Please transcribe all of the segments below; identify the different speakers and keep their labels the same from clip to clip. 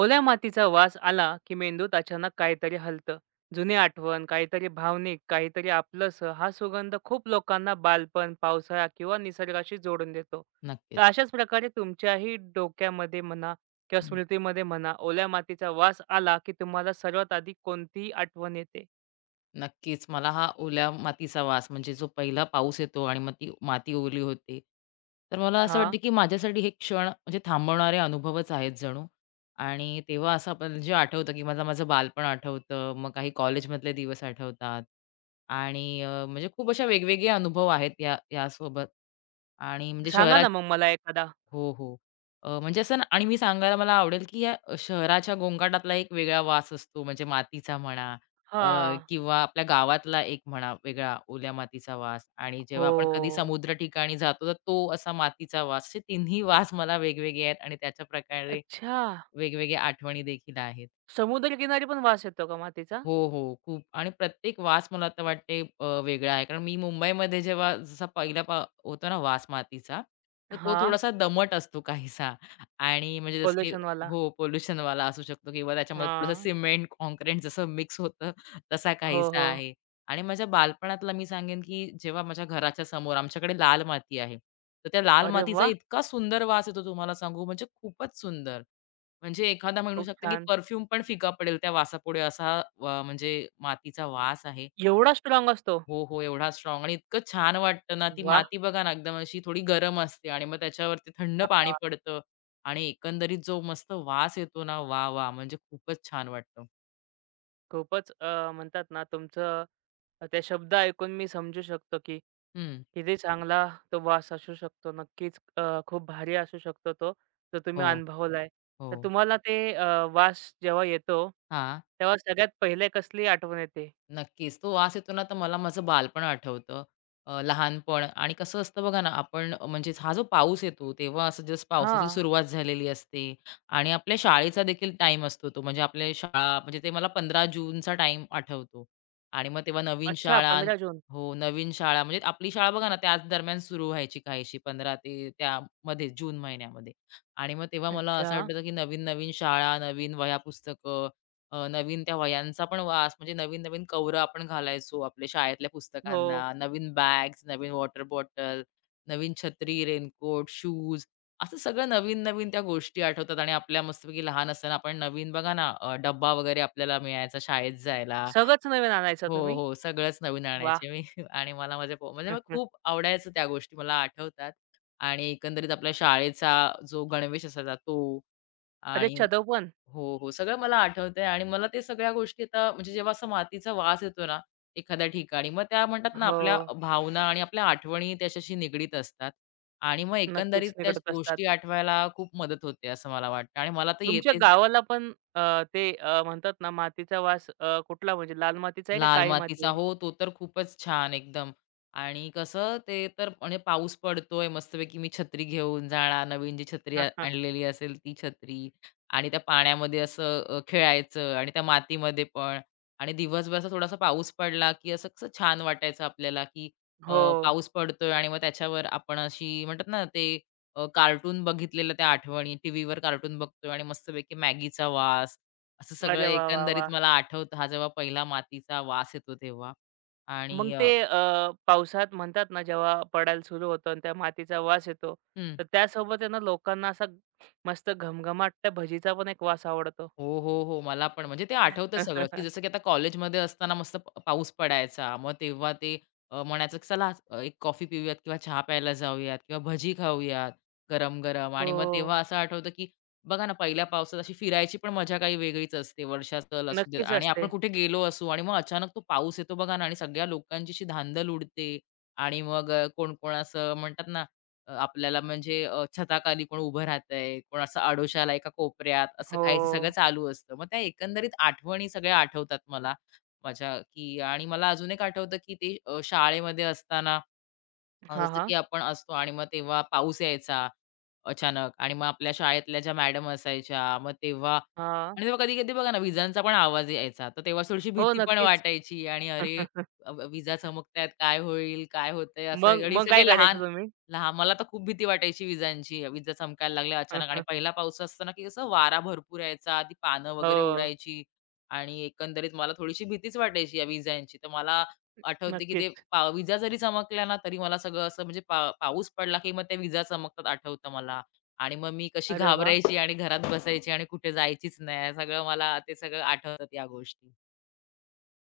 Speaker 1: ओल्या मातीचा वास आला की मेंदूत अचानक काहीतरी हलतं. जुनी आठवण काहीतरी भावनिक काहीतरी आपलंसं हा सुगंध खूप लोकांना बालपण पावसाळा किंवा निसर्गाशी जोडून देतो. तर
Speaker 2: नक्कीच.
Speaker 1: अशाच प्रकारे तुमच्याही डोक्यामध्ये म्हणा किंवा
Speaker 2: हं.
Speaker 1: स्मृतीमध्ये म्हणा ओल्या मातीचा वास आला की तुम्हाला सर्वात आधी कोणतीही आठवण येते.
Speaker 2: नक्कीच. मला हा ओल्या मातीचा वास म्हणजे जो पहिला पाऊस येतो आणि मग ती माती ओली होते. तर मला असं
Speaker 1: हा,
Speaker 2: वाटतं, की माझ्यासाठी हे क्षण म्हणजे थांबवणारे अनुभवच आहेत जणू. आणि तेव्हा असं आपल्याला जे आठवतं, की मला माझं बालपण आठवतं, मग काही कॉलेजमधले दिवस आठवतात आणि म्हणजे खूप अशा वेगवेगळे अनुभव आहेत या यासोबत. आणि म्हणजे
Speaker 1: सांगा
Speaker 2: शहरात
Speaker 1: ना मग मला एखादा.
Speaker 2: हो, हो. म्हणजे असं ना आणि मी सांगायला मला आवडेल, की या शहराच्या गोंगाटातला एक वेगळा वास असतो, म्हणजे मातीचा म्हणा अ,
Speaker 1: हा.
Speaker 2: किंवा आपल्या गावातला एक म्हणा वेगळा ओल्या मातीचा वास आणि
Speaker 1: हो.
Speaker 2: जेव्हा आपण कधी समुद्र ठिकाणी जातो, तर तो असा मातीचा वास. असे तिन्ही वास मला वेगवेगळे आहेत आणि त्याच्या प्रकारे
Speaker 1: अच्छा.
Speaker 2: वेगवेगळ्या आठवणी देखील आहेत.
Speaker 1: समुद्र किनारी पण वास येतो का मातीचा?
Speaker 2: हो, हो. खूप आणि प्रत्येक वास मला आता वाटते वेगळा आहे. कारण मी मुंबईमध्ये जेव्हा जसा पहिला होतो ना वास मातीचा, तर तो
Speaker 1: हा.
Speaker 2: थोडासा दमट असतो काहीसा आणि म्हणजे जसं की
Speaker 1: Pollution वाला?
Speaker 2: हो, पोल्युशनवाला असू शकतो किंवा त्याच्यामध्ये थोडंसं
Speaker 1: हा.
Speaker 2: सिमेंट, काँक्रीट जसं मिक्स होतं, तसा
Speaker 1: हो,
Speaker 2: काहीसा
Speaker 1: हो.
Speaker 2: आहे. आणि माझ्या बालपणातला मी सांगेन की जेव्हा माझ्या घराच्या समोर आमच्याकडे लाल माती आहे. तर त्या लाल
Speaker 1: अरे
Speaker 2: मातीचा
Speaker 1: वाह!
Speaker 2: इतका सुंदर वास येतो तुम्हाला सांगू म्हणजे खूपच सुंदर. म्हणजे एखादा म्हणू
Speaker 1: खूप
Speaker 2: शकतो, की
Speaker 1: छान.
Speaker 2: परफ्यूम पण फिका पडेल त्या वासापुढे असा म्हणजे मातीचा वास आहे.
Speaker 1: एवढा स्ट्राँग असतो?
Speaker 2: हो, हो, एवढा स्ट्रॉंग, आणि इतकं छान वाटतं ना, ती
Speaker 1: वाह!
Speaker 2: माती बघा ना एकदम अशी थोडी गरम असते आणि मग त्याच्यावरती थंड पाणी
Speaker 1: हां.
Speaker 2: पडतं आणि एकंदरीत जो मस्त वास येतो ना, वाह, वाह! म्हणजे खूपच छान वाटतं.
Speaker 1: खूपच म्हणतात ना तुमचं ते शब्द ऐकून मी समजू शकतो, की
Speaker 2: हं.
Speaker 1: किती चांगला तो वास असू शकतो. नक्कीच खूप भारी असू शकतो तो, जो
Speaker 2: हो,
Speaker 1: तुम्ही अनुभवलाय.
Speaker 2: हो.
Speaker 1: तर तुम्हाला ते वास जेव्हा येतो,
Speaker 2: हां.
Speaker 1: तेव्हा सगळ्यात पहिले कसली आठवण येते?
Speaker 2: नक्कीच. तो वास येतो ना, तर मला माझं बालपण आठवतं. लहानपण आणि कसं असतं बघा ना, आपण म्हणजेच हा जो पाऊस येतो, तेव्हा असं जस्ट पावसाची
Speaker 1: हां.
Speaker 2: सुरुवात झालेली असते आणि आपल्या शाळेचा देखील टाईम असतो तो. म्हणजे आपल्या शाळा म्हणजे ते मला 15 जूनचा टाईम आठवतो आणि मग तेव्हा नवीन
Speaker 1: अच्छा,
Speaker 2: शाळा.
Speaker 1: 15 जून.
Speaker 2: हो, नवीन शाळा म्हणजे आपली शाळा बघा ना, त्याच दरम्यान सुरू व्हायची काहीशी 15 ते त्यामध्ये जून महिन्यामध्ये आणि मग तेव्हा मला असं
Speaker 1: अच्छा.
Speaker 2: वाटतं की नवीन-नवीन शाळा, नवीन वह्या, पुस्तकं. नवीन त्या वह्यांचा पण वास म्हणजे नवीन-नवीन कव्हरं आपण घालायचो आपल्या शाळेतल्या
Speaker 1: हो.
Speaker 2: पुस्तकांना, नवीन बॅग्स, नवीन वॉटर बॉटल, नवीन छत्री, रेनकोट, शूज. असं सगळं नवीन-नवीन त्या गोष्टी आठवतात आणि आपल्या मस्तपैकी लहान असताना आपण नवीन बघा ना डब्बा वगैरे आपल्याला मिळायचा शाळेत जायला.
Speaker 1: सगळंच नवीन आणायचा
Speaker 2: हो,
Speaker 1: तुम्ही?
Speaker 2: हो. सगळंच नवीन
Speaker 1: वाह!
Speaker 2: आणायचे मी आणि मला माझ्या म्हणजे मला खूप आवडायचं त्या गोष्टी मला आठवतात आणि एकंदरीत आपल्या शाळेचा जो गणवेश असायचा तो
Speaker 1: अरे,
Speaker 2: आणि
Speaker 1: छ्दव पण?
Speaker 2: हो, हो. सगळं मला आठवतंय आणि मला ते सगळ्या गोष्टी आता म्हणजे जेव्हा असा मातीचा वास येतो ना, एखाद्या ठिकाणी मग त्या म्हणतात ना,
Speaker 1: हो.
Speaker 2: आपल्या भावना आणि आपल्या आठवणी त्याच्याशी निगडीत असतात आणि मग एकंदरीत
Speaker 1: नक्कीच
Speaker 2: त्या
Speaker 1: निगडीत असतात.
Speaker 2: गोष्टी आठवायला खूप मदत होते असं मला वाटतं आणि मला तर
Speaker 1: तुमच्या
Speaker 2: येतेच.
Speaker 1: गावाला पण ते म्हणतात ना मातीचा वास कुठला, म्हणजे लाल मातीचा आहे का
Speaker 2: लाल
Speaker 1: काळी
Speaker 2: मातीचा.
Speaker 1: माती आहे?
Speaker 2: हो, तो तर खूपच छान एकदम. आणि कसं ते तर म्हणजे पाऊस पडतोय मस्तपैकी मी छत्री घेऊन जाणार, नवीन जी छत्री
Speaker 1: हा, हा.
Speaker 2: आणलेली असेल ती छत्री आणि त्या पाण्यामध्ये असं खेळायचं आणि त्या मातीमध्ये पण आणि दिवसभर असा थोडासा पाऊस पडला, की असं कसं छान वाटायचं आपल्याला, की अ,
Speaker 1: हो.
Speaker 2: पाऊस पडतोय आणि मग त्याच्यावर आपण अशी म्हणतात ना ते कार्टून बघितलेलं त्या आठवणी, टीव्हीवर कार्टून बघतोय आणि मस्तपैकी मॅगीचा वास. असं सगळं
Speaker 1: अरे वाह! वाह!
Speaker 2: एकंदरीत
Speaker 1: वाह!
Speaker 2: मला आठवतं हा जेव्हा पहिला मातीचा वास येतो तेव्हा.
Speaker 1: मग
Speaker 2: आणि
Speaker 1: ते अ, पावसात म्हणतात ना जेव्हा पडायला सुरू होतं आणि त्या मातीचा वास येतो,
Speaker 2: हं.
Speaker 1: तर त्यासोबत आहे ना लोकांना असा मस्त घमघमाट त्या भजीचा पण एक वास आवडतो.
Speaker 2: हो, हो, हो. मला पण म्हणजे ते आठवतं सगळं, की जसं की आता कॉलेजमध्ये असताना मस्त पाऊस पडायचा. मग तेव्हा ते म्हणायचं की चला आज, एक कॉफी पिऊयात किंवा चहा प्यायला जाऊयात किंवा भजी खाऊयात गरम-गरम आणि
Speaker 1: हो.
Speaker 2: मग तेव्हा असं आठवतं की बघा ना पहिल्या पावसात अशी फिरायची पण मजा काही वेगळीच असते. वर्षाचल असू दे
Speaker 1: नक्कीच
Speaker 2: आणि आपण
Speaker 1: असते.
Speaker 2: कुठे गेलो असू आणि मग अचानक तो पाऊस येतो बघा ना आणि सगळ्या लोकांची अशी धांदल उडते आणि मग कोण-कोण असं म्हणतात ना. आपल्याला म्हणजे छताखाली कोण उभं राहतंय, कोण असं आडोशाला एका कोपऱ्यात, असं काहीचं सगळं
Speaker 1: हो.
Speaker 2: चालू असतं. मग त्या एकंदरीत आठवणी सगळ्या आठवतात मला माझ्या, की आणि मला अजून एक आठवतं, की ते शाळेमध्ये असताना
Speaker 1: हां,
Speaker 2: जसं
Speaker 1: हां.
Speaker 2: की आपण असतो आणि मग तेव्हा पाऊस यायचा अचानक आणि मग आपल्या शाळेतल्या ज्या मॅडम असायच्या, मग तेव्हा
Speaker 1: हां.
Speaker 2: आणि तेव्हा कधी-कधी बघा ना विजांचा पण आवाज यायचा. तर तेव्हा थोडीशी
Speaker 1: हो,
Speaker 2: भीती पण
Speaker 1: नक्कीच.
Speaker 2: वाटायची आणि अरे, अ, अ, विजा चमकतायत, काय होईल? काय होतंय? असं
Speaker 1: मग
Speaker 2: आणि
Speaker 1: मग काय
Speaker 2: सगळे लहान
Speaker 1: करायचं तुम्ही?
Speaker 2: लहान मला तर खूप भीती वाटायची विजांची. विजा चमकायला लागल्या अचानक आणि पहिला पाऊस असताना की कसं वारा भरपूर यायचा, ती पानं वगैरे
Speaker 1: हो.
Speaker 2: उडायची आणि एकंदरीत मला थोडीशी भीतीच वाटायची या विजांची. तर मला आठवते की ते
Speaker 1: नक्कीच.
Speaker 2: विजा जरी चमकल्या ना, तरी मला सगळं असं म्हणजे पाऊस पडला की मग त्या विजा चमकतात आठवतं मला. आणि मग मी कशी
Speaker 1: अरे वाह!
Speaker 2: घाबरायची आणि घरात बसायची आणि कुठे जायचीच नाही. सगळं मला ते सगळं आठवतात या गोष्टी.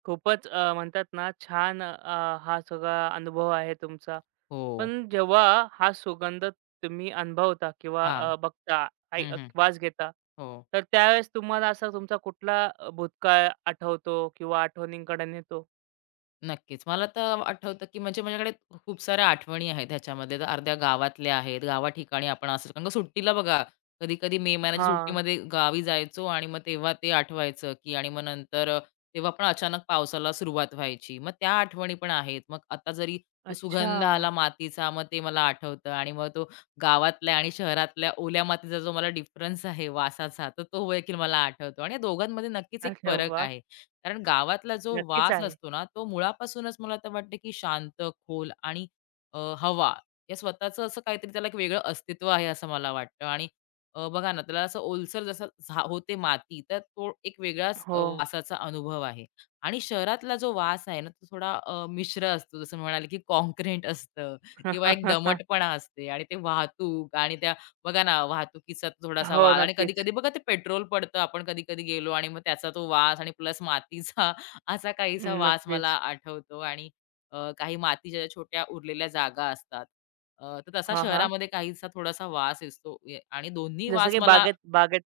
Speaker 1: खूपच म्हणतात ना छान हा सगळा अनुभव आहे तुमचा.
Speaker 2: हो.
Speaker 1: पण जेव्हा हा सुगंध तुम्ही अनुभवता किंवा
Speaker 2: हां.
Speaker 1: बघता,
Speaker 2: हं, हं.
Speaker 1: वास घेता,
Speaker 2: हो.
Speaker 1: तर त्यावेळेस तुम्हाला असा तुमचा कुठला भूतकाळ आठवतो किंवा आठवणींकडे नेतो?
Speaker 2: नक्कीच. मला तर आठवतं, की म्हणजे माझ्याकडे खूप साऱ्या आठवणी आहेत ह्याच्यामध्ये. तर अर्ध्या गावातल्या आहेत, गावाठिकाणी आपण असं कारण का सुट्टीला बघा, कधी-कधी मे महिन्याच्या
Speaker 1: हां.
Speaker 2: सुट्टीमध्ये गावी जायचो आणि मग तेव्हा ते आठवायचं, की आणि मग नंतर तेव्हा पण अचानक पावसाला सुरुवात व्हायची. मग त्या आठवणी पण आहेत. मग आता जरी तो
Speaker 1: अच्छा.
Speaker 2: सुगंध आला मातीचा, मग ते मला आठवतं आणि मग तो गावातल्या आणि शहरातल्या ओल्या मातीचा जो मला डिफरन्स आहे वासाचा, तर तो देखील मला आठवतो आणि या दोघांमध्ये नक्कीच एक
Speaker 1: अरे
Speaker 2: फरक
Speaker 1: वा,
Speaker 2: आहे. कारण गावातला जो
Speaker 1: नक्कीच
Speaker 2: वास
Speaker 1: आहे.
Speaker 2: असतो ना, तो मुळापासूनच मला तर वाटतं, की शांत, खोल आणि हवा या स्वतःचं असं काहीतरी त्याला एक वेगळं अस्तित्व आहे असं मला वाटतं. आणि बघा ना, त्याला असं ओलसर जसं होते माती, तर तो एक वेगळाच
Speaker 1: हो.
Speaker 2: वासाचा अनुभव आहे. आणि शहरातला जो वास आहे ना, तो थोडा मिश्र असतो. जसं म्हणाले, की काँक्रीट असतं किंवा एक दमटपणा असते आणि ते वाहतूक आणि त्या बघा ना, वाहतुकीचा थोडासा
Speaker 1: हो,
Speaker 2: वाद आणि
Speaker 1: नक्कीच.
Speaker 2: कधी-कधी बघा ते पेट्रोल पडतं. आपण कधी-कधी गेलो आणि मग त्याचा तो वास आणि प्लस मातीचा असा काहीसा वास मला
Speaker 1: नक्कीच.
Speaker 2: आठवतो आणि काही मातीच्या ज्या छोट्या उरलेल्या जागा असतात. तर तसा
Speaker 1: हां, हां.
Speaker 2: शहरामध्ये काहीसा थोडासा वास येतो ये आणि दोन्ही
Speaker 1: जसं
Speaker 2: वास
Speaker 1: की
Speaker 2: मला
Speaker 1: बागेत बागेत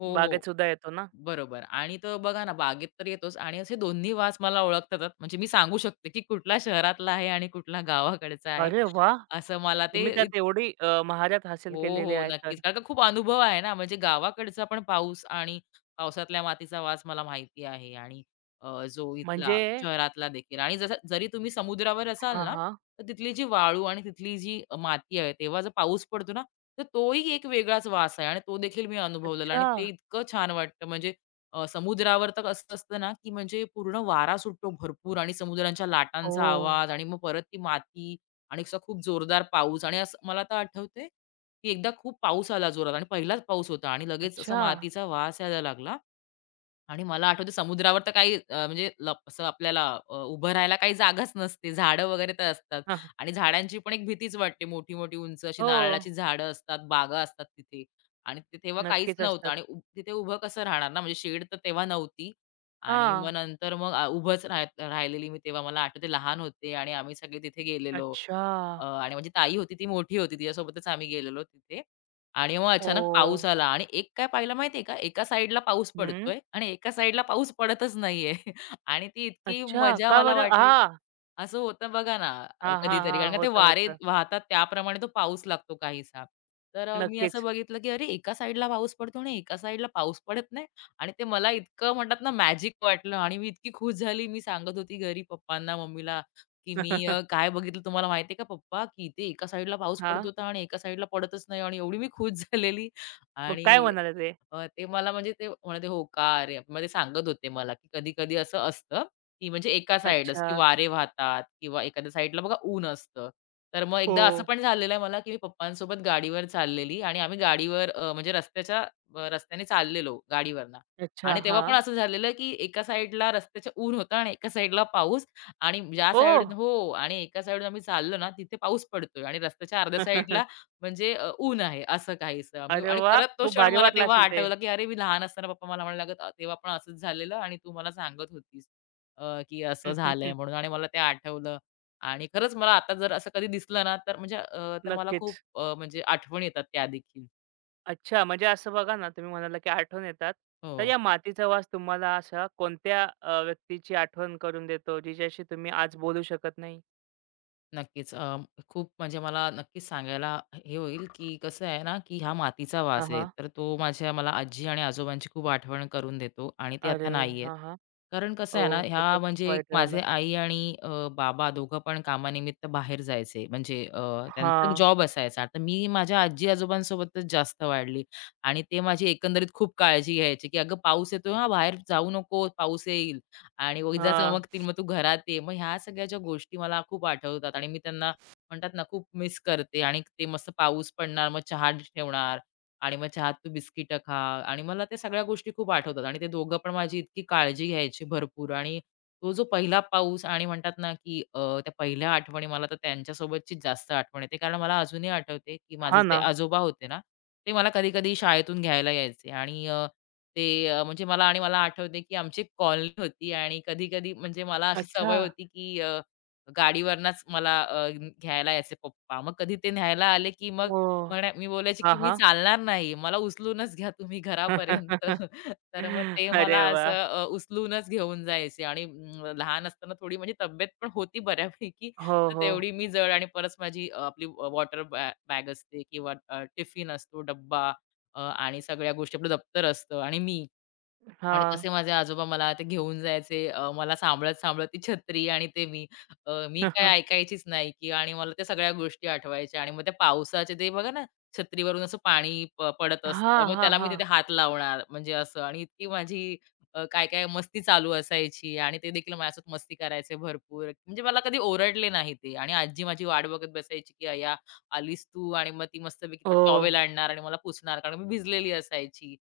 Speaker 2: हो, हो.
Speaker 1: बागेत सुद्धा येतो ना?
Speaker 2: बरोबर आणि तो बघा ना, बागेत तर येतोच आणि असे दोन्ही वास मला ओळखता म्हणजे मी सांगू शकते, की कुठला शहरातला आहे आणि कुठला गावाकडचा आहे.
Speaker 1: अरे वाह!
Speaker 2: असं मला
Speaker 1: तुम्ही
Speaker 2: ते
Speaker 1: त्यात एवढी महारत हासिल
Speaker 2: हो,
Speaker 1: केलेली
Speaker 2: हो.
Speaker 1: आहे तर?
Speaker 2: नक्कीच. कारण का खूप अनुभव आहे ना, म्हणजे गावाकडचा पण पाऊस आणि पावसातल्या मातीचा वास मला माहिती आहे आणि जो इथला
Speaker 1: म्हणजे,
Speaker 2: शहरातला देखील आणि जसं जरी तुम्ही समुद्रावर असाल
Speaker 1: हां,
Speaker 2: ना,
Speaker 1: हां.
Speaker 2: तर तिथली जी वाळू आणि तिथली जी माती आहे, तेव्हा जर पाऊस पडतो ना, तर तोही एक वेगळाच वास आहे आणि तो देखील मी अनुभवलेला आणि
Speaker 1: अच्छा.
Speaker 2: ते इतकं छान वाटतं. म्हणजे समुद्रावर तर कसं असतं ना, की म्हणजे पूर्ण वारा सुटतो भरपूर आणि समुद्रांच्या लाटांचा
Speaker 1: ओह!
Speaker 2: आवाज आणि मग परत ती माती आणि असा खूप जोरदार पाऊस आणि असं मला तर आठवतंय की एकदा खूप पाऊस आला जोरात आणि पहिलाच पाऊस होता आणि लगेच असा
Speaker 1: अच्छा.
Speaker 2: मातीचा वास यायला लागला आणि मला आठवते समुद्रावर तर काही म्हणजे असं आपल्याला उभं राहायला काही जागाच नसते झाडं वगैरे तर असतात
Speaker 1: हां, हां.
Speaker 2: आणि झाडांची पण एक भीतीच वाटते मोठी मोठी उंच अशी
Speaker 1: हो.
Speaker 2: नारळाची झाडं असतात बागा असतात तिथे आणि ते तेव्हा काहीच
Speaker 1: नक्कीच
Speaker 2: नव्हतं
Speaker 1: असतात.
Speaker 2: आणि तिथे उभं कसं राहणार ना म्हणजे शेड तर तेव्हा नव्हती आणि मग
Speaker 1: हां.
Speaker 2: नंतर मग उभंच राहिलेली मी तेव्हा मला आठवते लहान होते आणि आम्ही सगळे तिथे गेलेलो
Speaker 1: अच्छा.
Speaker 2: आणि माझी ताई होती ती मोठी होती तिच्यासोबतच आम्ही गेलेलो तिथे आणि मग अचानक
Speaker 1: ओह!
Speaker 2: पाऊस आला आणि एक काय पाहिलं माहितीये का, एका साइडला पाऊस
Speaker 1: हं.
Speaker 2: पडतोय आणि एका साइडला पाऊस पडतच नाहीये आणि ती इतकी
Speaker 1: अच्छा.
Speaker 2: मजा
Speaker 1: का
Speaker 2: मला
Speaker 1: बरं?
Speaker 2: वाटली
Speaker 1: हां.
Speaker 2: असं होतं बघा ना
Speaker 1: हां, हां,
Speaker 2: कधीतरी. कारण
Speaker 1: हां.
Speaker 2: का ते
Speaker 1: होतं,
Speaker 2: वारे
Speaker 1: होतं.
Speaker 2: वाहतात त्याप्रमाणे तो पाऊस लागतो काहीसा. तर मी असं
Speaker 1: नक्कीच.
Speaker 2: बघितलं, की अरे एका साईडला पाऊस पडतो आणि एका साईडला पाऊस पडत नाही आणि ते मला इतकं म्हणतात ना मॅजिक वाटलं आणि मी इतकी खुश झाली. मी सांगत होती घरी पप्पांना, मम्मीला, की मी काय बघितलं तुम्हाला माहिती का पप्पा, की इथे एका साईडला पाऊस पडत
Speaker 1: हां.
Speaker 2: होता आणि एका साईडला पडतच नाही आणि एवढी मी खुश झालेली
Speaker 1: मग
Speaker 2: आणि
Speaker 1: काय म्हणाले ते?
Speaker 2: ते मला म्हणजे ते म्हणाले, "हो का रे?" मग ते सांगत होते मला, की कधी-कधी असं असतं, की म्हणजे एका साइडच
Speaker 1: अच्छा.
Speaker 2: की वारे वाहतात किंवा एखाद्या साइडला बघा ऊन असतं. तर मग
Speaker 1: हो.
Speaker 2: एकदा असं पण झालेलं आहे मला, की मी पप्पांसोबत गाडीवर चाललेली आणि आम्ही गाडीवर म्हणजे रस्त्याच्या रस्त्याने चाललेलो गाडीवरनं
Speaker 1: अच्छा.
Speaker 2: आणि तेव्हा पण
Speaker 1: हां.
Speaker 2: असं झालेलं, की एका साइडला रस्त्याचं ऊन होतं आणि एका साइडला पाऊस आणि ज्या
Speaker 1: ओह!
Speaker 2: साइडून हो आणि एका साइडून आम्ही चाललो ना, तिथे पाऊस पडतोय आणि रस्त्याच्या अर्ध्या साइडला म्हणजे ऊन आहे असं काहीसं. मी
Speaker 1: अरे
Speaker 2: आणि
Speaker 1: वाह!
Speaker 2: परत तो
Speaker 1: खूप
Speaker 2: क्षण
Speaker 1: भारी
Speaker 2: मला
Speaker 1: वाटलं
Speaker 2: तेव्हा
Speaker 1: असेल ते.
Speaker 2: आठवला, की "अरे, मी लहान असताना पप्पा मला म्हणायला लागत, तेव्हा पण असंच झालेलं आणि तू मला सांगत होतीस की असं झालंय म्हणून." आणि मला ते आठवलं आणि खरंच मला आता जर असं कधी दिसलं ना, तर म्हणजे तर मला खूप
Speaker 1: नक्कीच.
Speaker 2: म्हणजे आठवण येतात त्या देखील.
Speaker 1: अच्छा, म्हणजे असं बघा ना, तुम्ही म्हणाला, की आठवण येतात. तर
Speaker 2: हो.
Speaker 1: या मातीचा वास तुम्हाला अशा कोणत्या व्यक्तीची आठवण करून देतो, जिच्याशी तुम्ही आज बोलू शकत नाही?
Speaker 2: नक्कीच. खूप म्हणजे मला नक्कीच सांगायला हे होईल, की कसं आहे ना, की हा मातीचा वास
Speaker 1: हां,
Speaker 2: आहे.
Speaker 1: हां.
Speaker 2: तर तो माझ्या मला आजी आणि आजोबांची खूप आठवण करून देतो आणि ते आता
Speaker 1: अरे!
Speaker 2: नाही आहेत.
Speaker 1: हां, हां.
Speaker 2: कारण कसं आहे ना,
Speaker 1: ओह!
Speaker 2: ह्या
Speaker 1: खूपच
Speaker 2: म्हणजे
Speaker 1: वाईट झालं.
Speaker 2: माझे आई आणि बाबा दोघं पण कामानिमित्त बाहेर जायचे. म्हणजे त्यांचा
Speaker 1: हां,
Speaker 2: जॉब असायचा. आता मी माझ्या आजी-आजोबांसोबतच जास्त वाढली आणि ते माझी एकंदरीत खूप काळजी घ्यायचे, की "अगं, पाऊस येतोय हां, बाहेर जाऊ नको, पाऊस येईल." आणि इजा
Speaker 1: हां.
Speaker 2: चमकतील, मग तू घरात ये. मग ह्या सगळ्या ज्या गोष्टी मला खूप आठवतात आणि मी त्यांना म्हणतात ना, खूप मिस करते आणि ते मस्त पाऊस पडणार, मग चहा ठेवणार आणि मग चहात तू बिस्किटं खा आणि मला त्या सगळ्या गोष्टी खूप आठवतात आणि ते दोघं पण माझी इतकी काळजी घ्यायची भरपूर आणि तो जो पहिला पाऊस आणि म्हणतात ना, की त्या पहिल्या आठवणी मला तर त्यांच्यासोबतचीच जास्त आठवण येते. कारण मला अजूनही आठवते, की माझे
Speaker 1: हां
Speaker 2: जे
Speaker 1: ना.
Speaker 2: आजोबा होते ना, ते मला कधी-कधी शाळेतून घ्यायला यायचे आणि ते म्हणजे मला आणि मला आठवते, की आमची एक कॉलनी होती आणि कधी-कधी म्हणजे मला अशी
Speaker 1: अच्छा.
Speaker 2: सवय होती, की गाडीवरनच मला घ्यायला यायचे पप्पा. मग कधी ते न्यायला आले, की मग
Speaker 1: ओह!
Speaker 2: म्हणा मी बोलायची,
Speaker 1: हां,
Speaker 2: की "मी
Speaker 1: हां.
Speaker 2: चालणार नाही. मला उचलूनच घ्या तुम्ही घरापर्यंत." तर मग ते मला
Speaker 1: अरे वाह!
Speaker 2: असं उचलूनच घेऊन जायचे आणि लहान असताना थोडी म्हणजे तब्येत पण होती बऱ्यापैकी.
Speaker 1: हो,
Speaker 2: तर
Speaker 1: हो.
Speaker 2: तेवढी मी जड आणि परत माझी आपली वॉटर बॅग असते किंवा टिफिन असतो, डब्बा आणि सगळ्या गोष्टी आपलं दप्तर असतं आणि मी, आणि
Speaker 1: हां.
Speaker 2: तसे माझे आजोबा मला ते घेऊन जायचे. मला सांभाळत-सांभाळत ती छत्री आणि ते मी. मी काय ऐकायचीच नाही की आणि मला त्या सगळ्या गोष्टी आठवायच्या आणि मग त्या पावसाचे ते बघा ना, छत्रीवरून असं पाणी पडत
Speaker 1: हां,
Speaker 2: असतं. मग
Speaker 1: हां,
Speaker 2: त्याला मी
Speaker 1: हां.
Speaker 2: तिथे हात लावणार म्हणजे असं आणि इतकी माझी काय-काय मस्ती चालू असायची आणि ते देखील माझ्यासोबत मस्ती करायचे भरपूर. म्हणजे मला कधी ओरडले नाही ते आणि आजी माझी वाट बघत बसायची की "अय्या आलीस तू" आणि मग ती मस्तपैकी तो
Speaker 1: ओह!
Speaker 2: टॉवेल आणणार आणि मला पुसणार कारण मी भिजलेली असायची.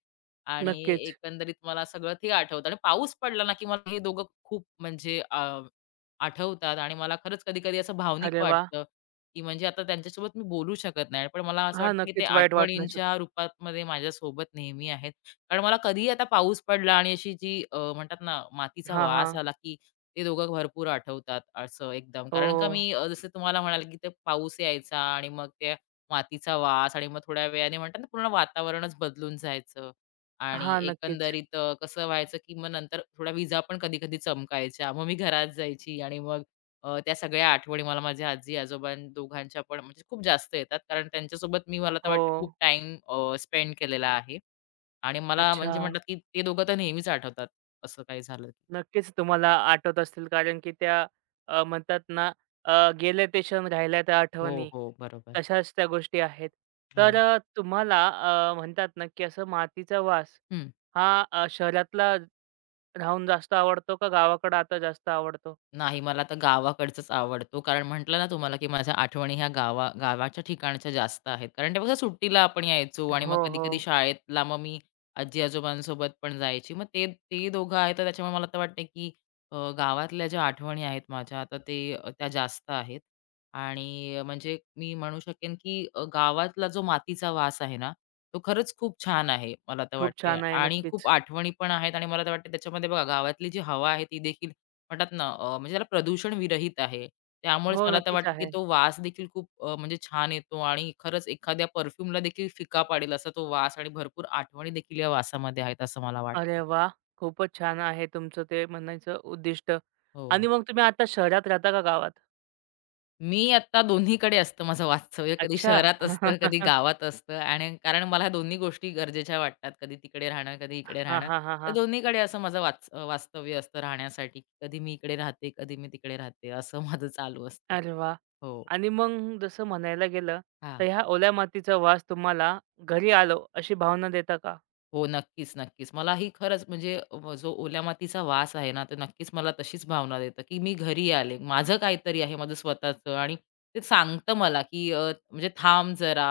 Speaker 2: आणि
Speaker 1: नक्कीच.
Speaker 2: एकंदरीत मला सगळं ते आठवतं आणि पाऊस पडला ना, की मला हे दोघं खूप म्हणजे आठवतात आणि मला खरंच कधी-कधी असं भावनिक
Speaker 1: अरे वाह!
Speaker 2: वाटतं, की म्हणजे आता त्यांच्यासोबत मी बोलू शकत नाही. पण मला असं
Speaker 1: हां,
Speaker 2: वाटतं, की ते
Speaker 1: नक्कीच वाईट वाटणं शक्य.
Speaker 2: आठवणींच्या रूपात मध्ये माझ्यासोबत नेहमी आहेत. कारण मला कधीही आता पाऊस पडला आणि अशी जी म्हणतात ना, मातीचा
Speaker 1: हां,
Speaker 2: वास
Speaker 1: हां.
Speaker 2: आला, की ते दोघं भरपूर आठवतात असं एकदम. कारण का
Speaker 1: ओह!
Speaker 2: मी जसं तुम्हाला म्हणाले, की ते पाऊस यायचा आणि मग त्या मातीचा वास आणि मग थोड्या वेळाने म्हणतात ना, पूर्ण वातावरणच बदलून जायचं. आणि
Speaker 1: हां, नक्कीच.
Speaker 2: एकंदरीत कसं व्हायचं, की मग नंतर थोड्या विजा पण कधी-कधी चमकायच्या. मग मी घरात जायची आणि मग त्या सगळ्या आठवणी मला माझ्या आजी-आजोबां दोघांच्या पण म्हणजे खूप जास्त येतात. कारण त्यांच्यासोबत मी मला तर
Speaker 1: हो.
Speaker 2: वाटतं खूप टाईम स्पेंड केलेला आहे आणि मला
Speaker 1: अच्छा.
Speaker 2: म्हणजे म्हणतात, की ते दोघं तर नेहमीच आठवतात. असं काही झालं. की.
Speaker 1: नक्कीच तुम्हाला आठवत असतील कारण की त्या म्हणतात ना, गेले ते क्षण राहिल्या त्या
Speaker 2: हो,
Speaker 1: आठवणी.
Speaker 2: हो. बरोबर.
Speaker 1: तशाच त्या गोष्टी आहेत. तर
Speaker 2: हो.
Speaker 1: तुम्हाला म्हणतात ना की असं मातीचा वास
Speaker 2: हं.
Speaker 1: हा शहरातला राहून जास्त आवडतो का गावाकडं आता जास्त आवडतो?
Speaker 2: नाही, मला तर गावाकडचंच आवडतो. कारण म्हटलं ना तुम्हाला, की माझ्या आठवणी ह्या गावा गावाच्या ठिकाणच्या जास्त आहेत. कारण तेव्हा कसं सुट्टीला आपण यायचो आणि मग
Speaker 1: हो, हो.
Speaker 2: कधी-कधी शाळेतला मग मी आजी-आजोबांसोबत पण जायची. मग ते ते दोघं आहेत, तर त्याच्यामुळे मला तर वाटतंय, की गावातल्या ज्या आठवणी आहेत माझ्या, तर ते त्या जास्त आहेत. आणि म्हणजे मी म्हणू शकेन, की गावातला जो मातीचा वास आहे ना, तो खरंच खूप छान आहे, मला तर
Speaker 1: खूप
Speaker 2: वाटते.
Speaker 1: छान आहे.
Speaker 2: आणि खूप
Speaker 1: नक्कीच.
Speaker 2: आठवणी पण आहेत आणि मला तर वाटते त्याच्यामध्ये बघा, गावातली जी हवा आहे, ती देखील म्हणतात ना म्हणजे त्याला प्रदूषण विरहित आहे. त्यामुळेच
Speaker 1: हो,
Speaker 2: मला तर
Speaker 1: नक्कीच
Speaker 2: वाटतं, की
Speaker 1: आहे.
Speaker 2: तो वास देखील खूप म्हणजे छान येतो आणि खरंच एखाद्या परफ्यूमला देखील फिका पाडेल असा तो वास आणि भरपूर आठवणी देखील या वासामध्ये आहेत असं मला
Speaker 1: अरे
Speaker 2: वाटतं.
Speaker 1: वाह! खूपच छान आहे तुमचं ते म्हणायचं उद्दिष्ट.
Speaker 2: हो.
Speaker 1: आणि मग तुम्ही आता शहरात राहता का गावात?
Speaker 2: मी आता दोन्हीकडे असतं माझं वास्तव्य. कधी
Speaker 1: अच्छा.
Speaker 2: शहरात असतं, कधी गावात असतं आणि कारण मला ह्या दोन्ही गोष्टी गरजेच्या वाटतात. कधी तिकडे राहणं, कधी इकडे
Speaker 1: हां,
Speaker 2: राहणं.
Speaker 1: हां, हां,
Speaker 2: तर
Speaker 1: हां.
Speaker 2: दोन्हीकडे असं माझं वास्तव्य असतं राहण्यासाठी. कधी मी इकडे राहते, कधी मी तिकडे राहते असं माझं चालू असतं.
Speaker 1: अरे वाह!
Speaker 2: हो.
Speaker 1: आणि मग जसं म्हणायला गेलं, तर
Speaker 2: हां.
Speaker 1: ह्या ओल्या मातीचा वास तुम्हाला घरी आलो अशी भावना देता का?
Speaker 2: हो, नक्कीच, नक्कीच. मलाही खरंच म्हणजे जो ओल्या मातीचा वास आहे ना, तर नक्कीच मला तशीच भावना देतं, की मी घरी आले. माझं काहीतरी आहे माझं स्वतःचं आणि ते सांगतं मला, की म्हणजे थांब जरा,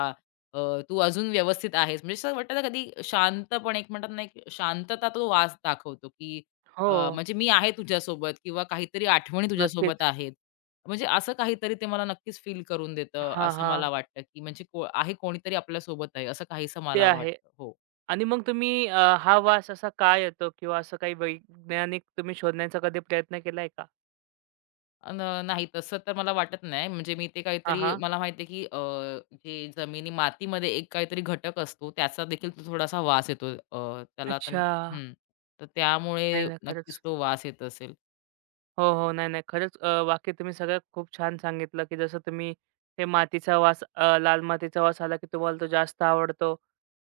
Speaker 2: अ, तू अजून व्यवस्थित आहेस. म्हणजे असं वाटतं ना, कधी शांतपणे एक म्हणतात ना, एक शांतता तो वास दाखवतो, की
Speaker 1: हो,
Speaker 2: म्हणजे मी आहे तुझ्यासोबत किंवा काहीतरी आठवणी तुझ्यासोबत
Speaker 1: नक्कीच.
Speaker 2: आहेत. म्हणजे असं काहीतरी ते मला नक्कीच फील करून देतं,
Speaker 1: हां,
Speaker 2: असं मला
Speaker 1: हां.
Speaker 2: वाटतं, की म्हणजे आहे कोणीतरी आपल्यासोबत आहे, असं काहीसं
Speaker 1: ते
Speaker 2: मला
Speaker 1: आहे.
Speaker 2: वाटतं. हो.
Speaker 1: आणि मग तुम्ही हा वास असा का येतो किंवा असं काही वैज्ञानिक तुम्ही शोधण्याचा कधी प्रयत्न केलाय का?
Speaker 2: अ, न नाही तसं तर मला वाटत नाही. म्हणजे मी ते
Speaker 1: हां,
Speaker 2: काहीतरी
Speaker 1: हां.
Speaker 2: मला माहिती आहे, की जे जमिनी मातीमध्ये एक काहीतरी घटक असतो, त्याचा देखील तो थोडासा वास येतो. त्याला आता
Speaker 1: अच्छा.
Speaker 2: हं. तर
Speaker 1: नाही,
Speaker 2: त्यामुळे
Speaker 1: नाही.
Speaker 2: नक्कीच
Speaker 1: खरंच.
Speaker 2: तो वास येत असेल.
Speaker 1: हो, हो. नाही, नाही. खरंच वाक्य तुम्ही सगळं खूप छान सांगितलं, की जसं तुम्ही ते मातीचा वास, लाल मातीचा वास आला, की तुम्हाला तो जास्त आवडतो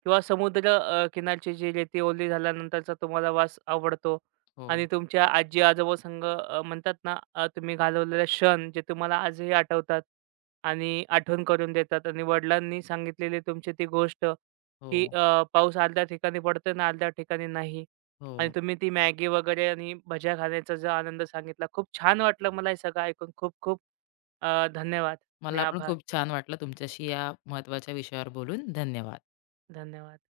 Speaker 1: किंवा समुद्र किनारची जी रेती ओली झाल्यानंतरचा तुम्हाला वास आवडतो
Speaker 2: हो,
Speaker 1: आणि तुमच्या आजी-आजोबा संग म्हणतात ना, तुम्ही घालवलेले क्षण जे तुम्हाला आजही आठवतात आणि आठवण करून देतात, आणि वडिलांनी सांगितलेली तुमची ती गोष्ट, की
Speaker 2: हो,
Speaker 1: पाऊस अर्ध्या ठिकाणी पडतो आणि अर्ध्या ठिकाणी नाही.
Speaker 2: हो.
Speaker 1: आणि तुम्ही ती मॅगी वगैरे आणि भज्या खाण्याचा जो आनंद सांगितला, खूप छान वाटलं मला हे सगळं ऐकून. खूप खूप धन्यवाद आणि
Speaker 2: मला पण
Speaker 1: आभार.
Speaker 2: खूप छान वाटलं तुमच्याशी या महत्त्वाच्या विषयावर बोलून. धन्यवाद.
Speaker 1: धन्यवाद.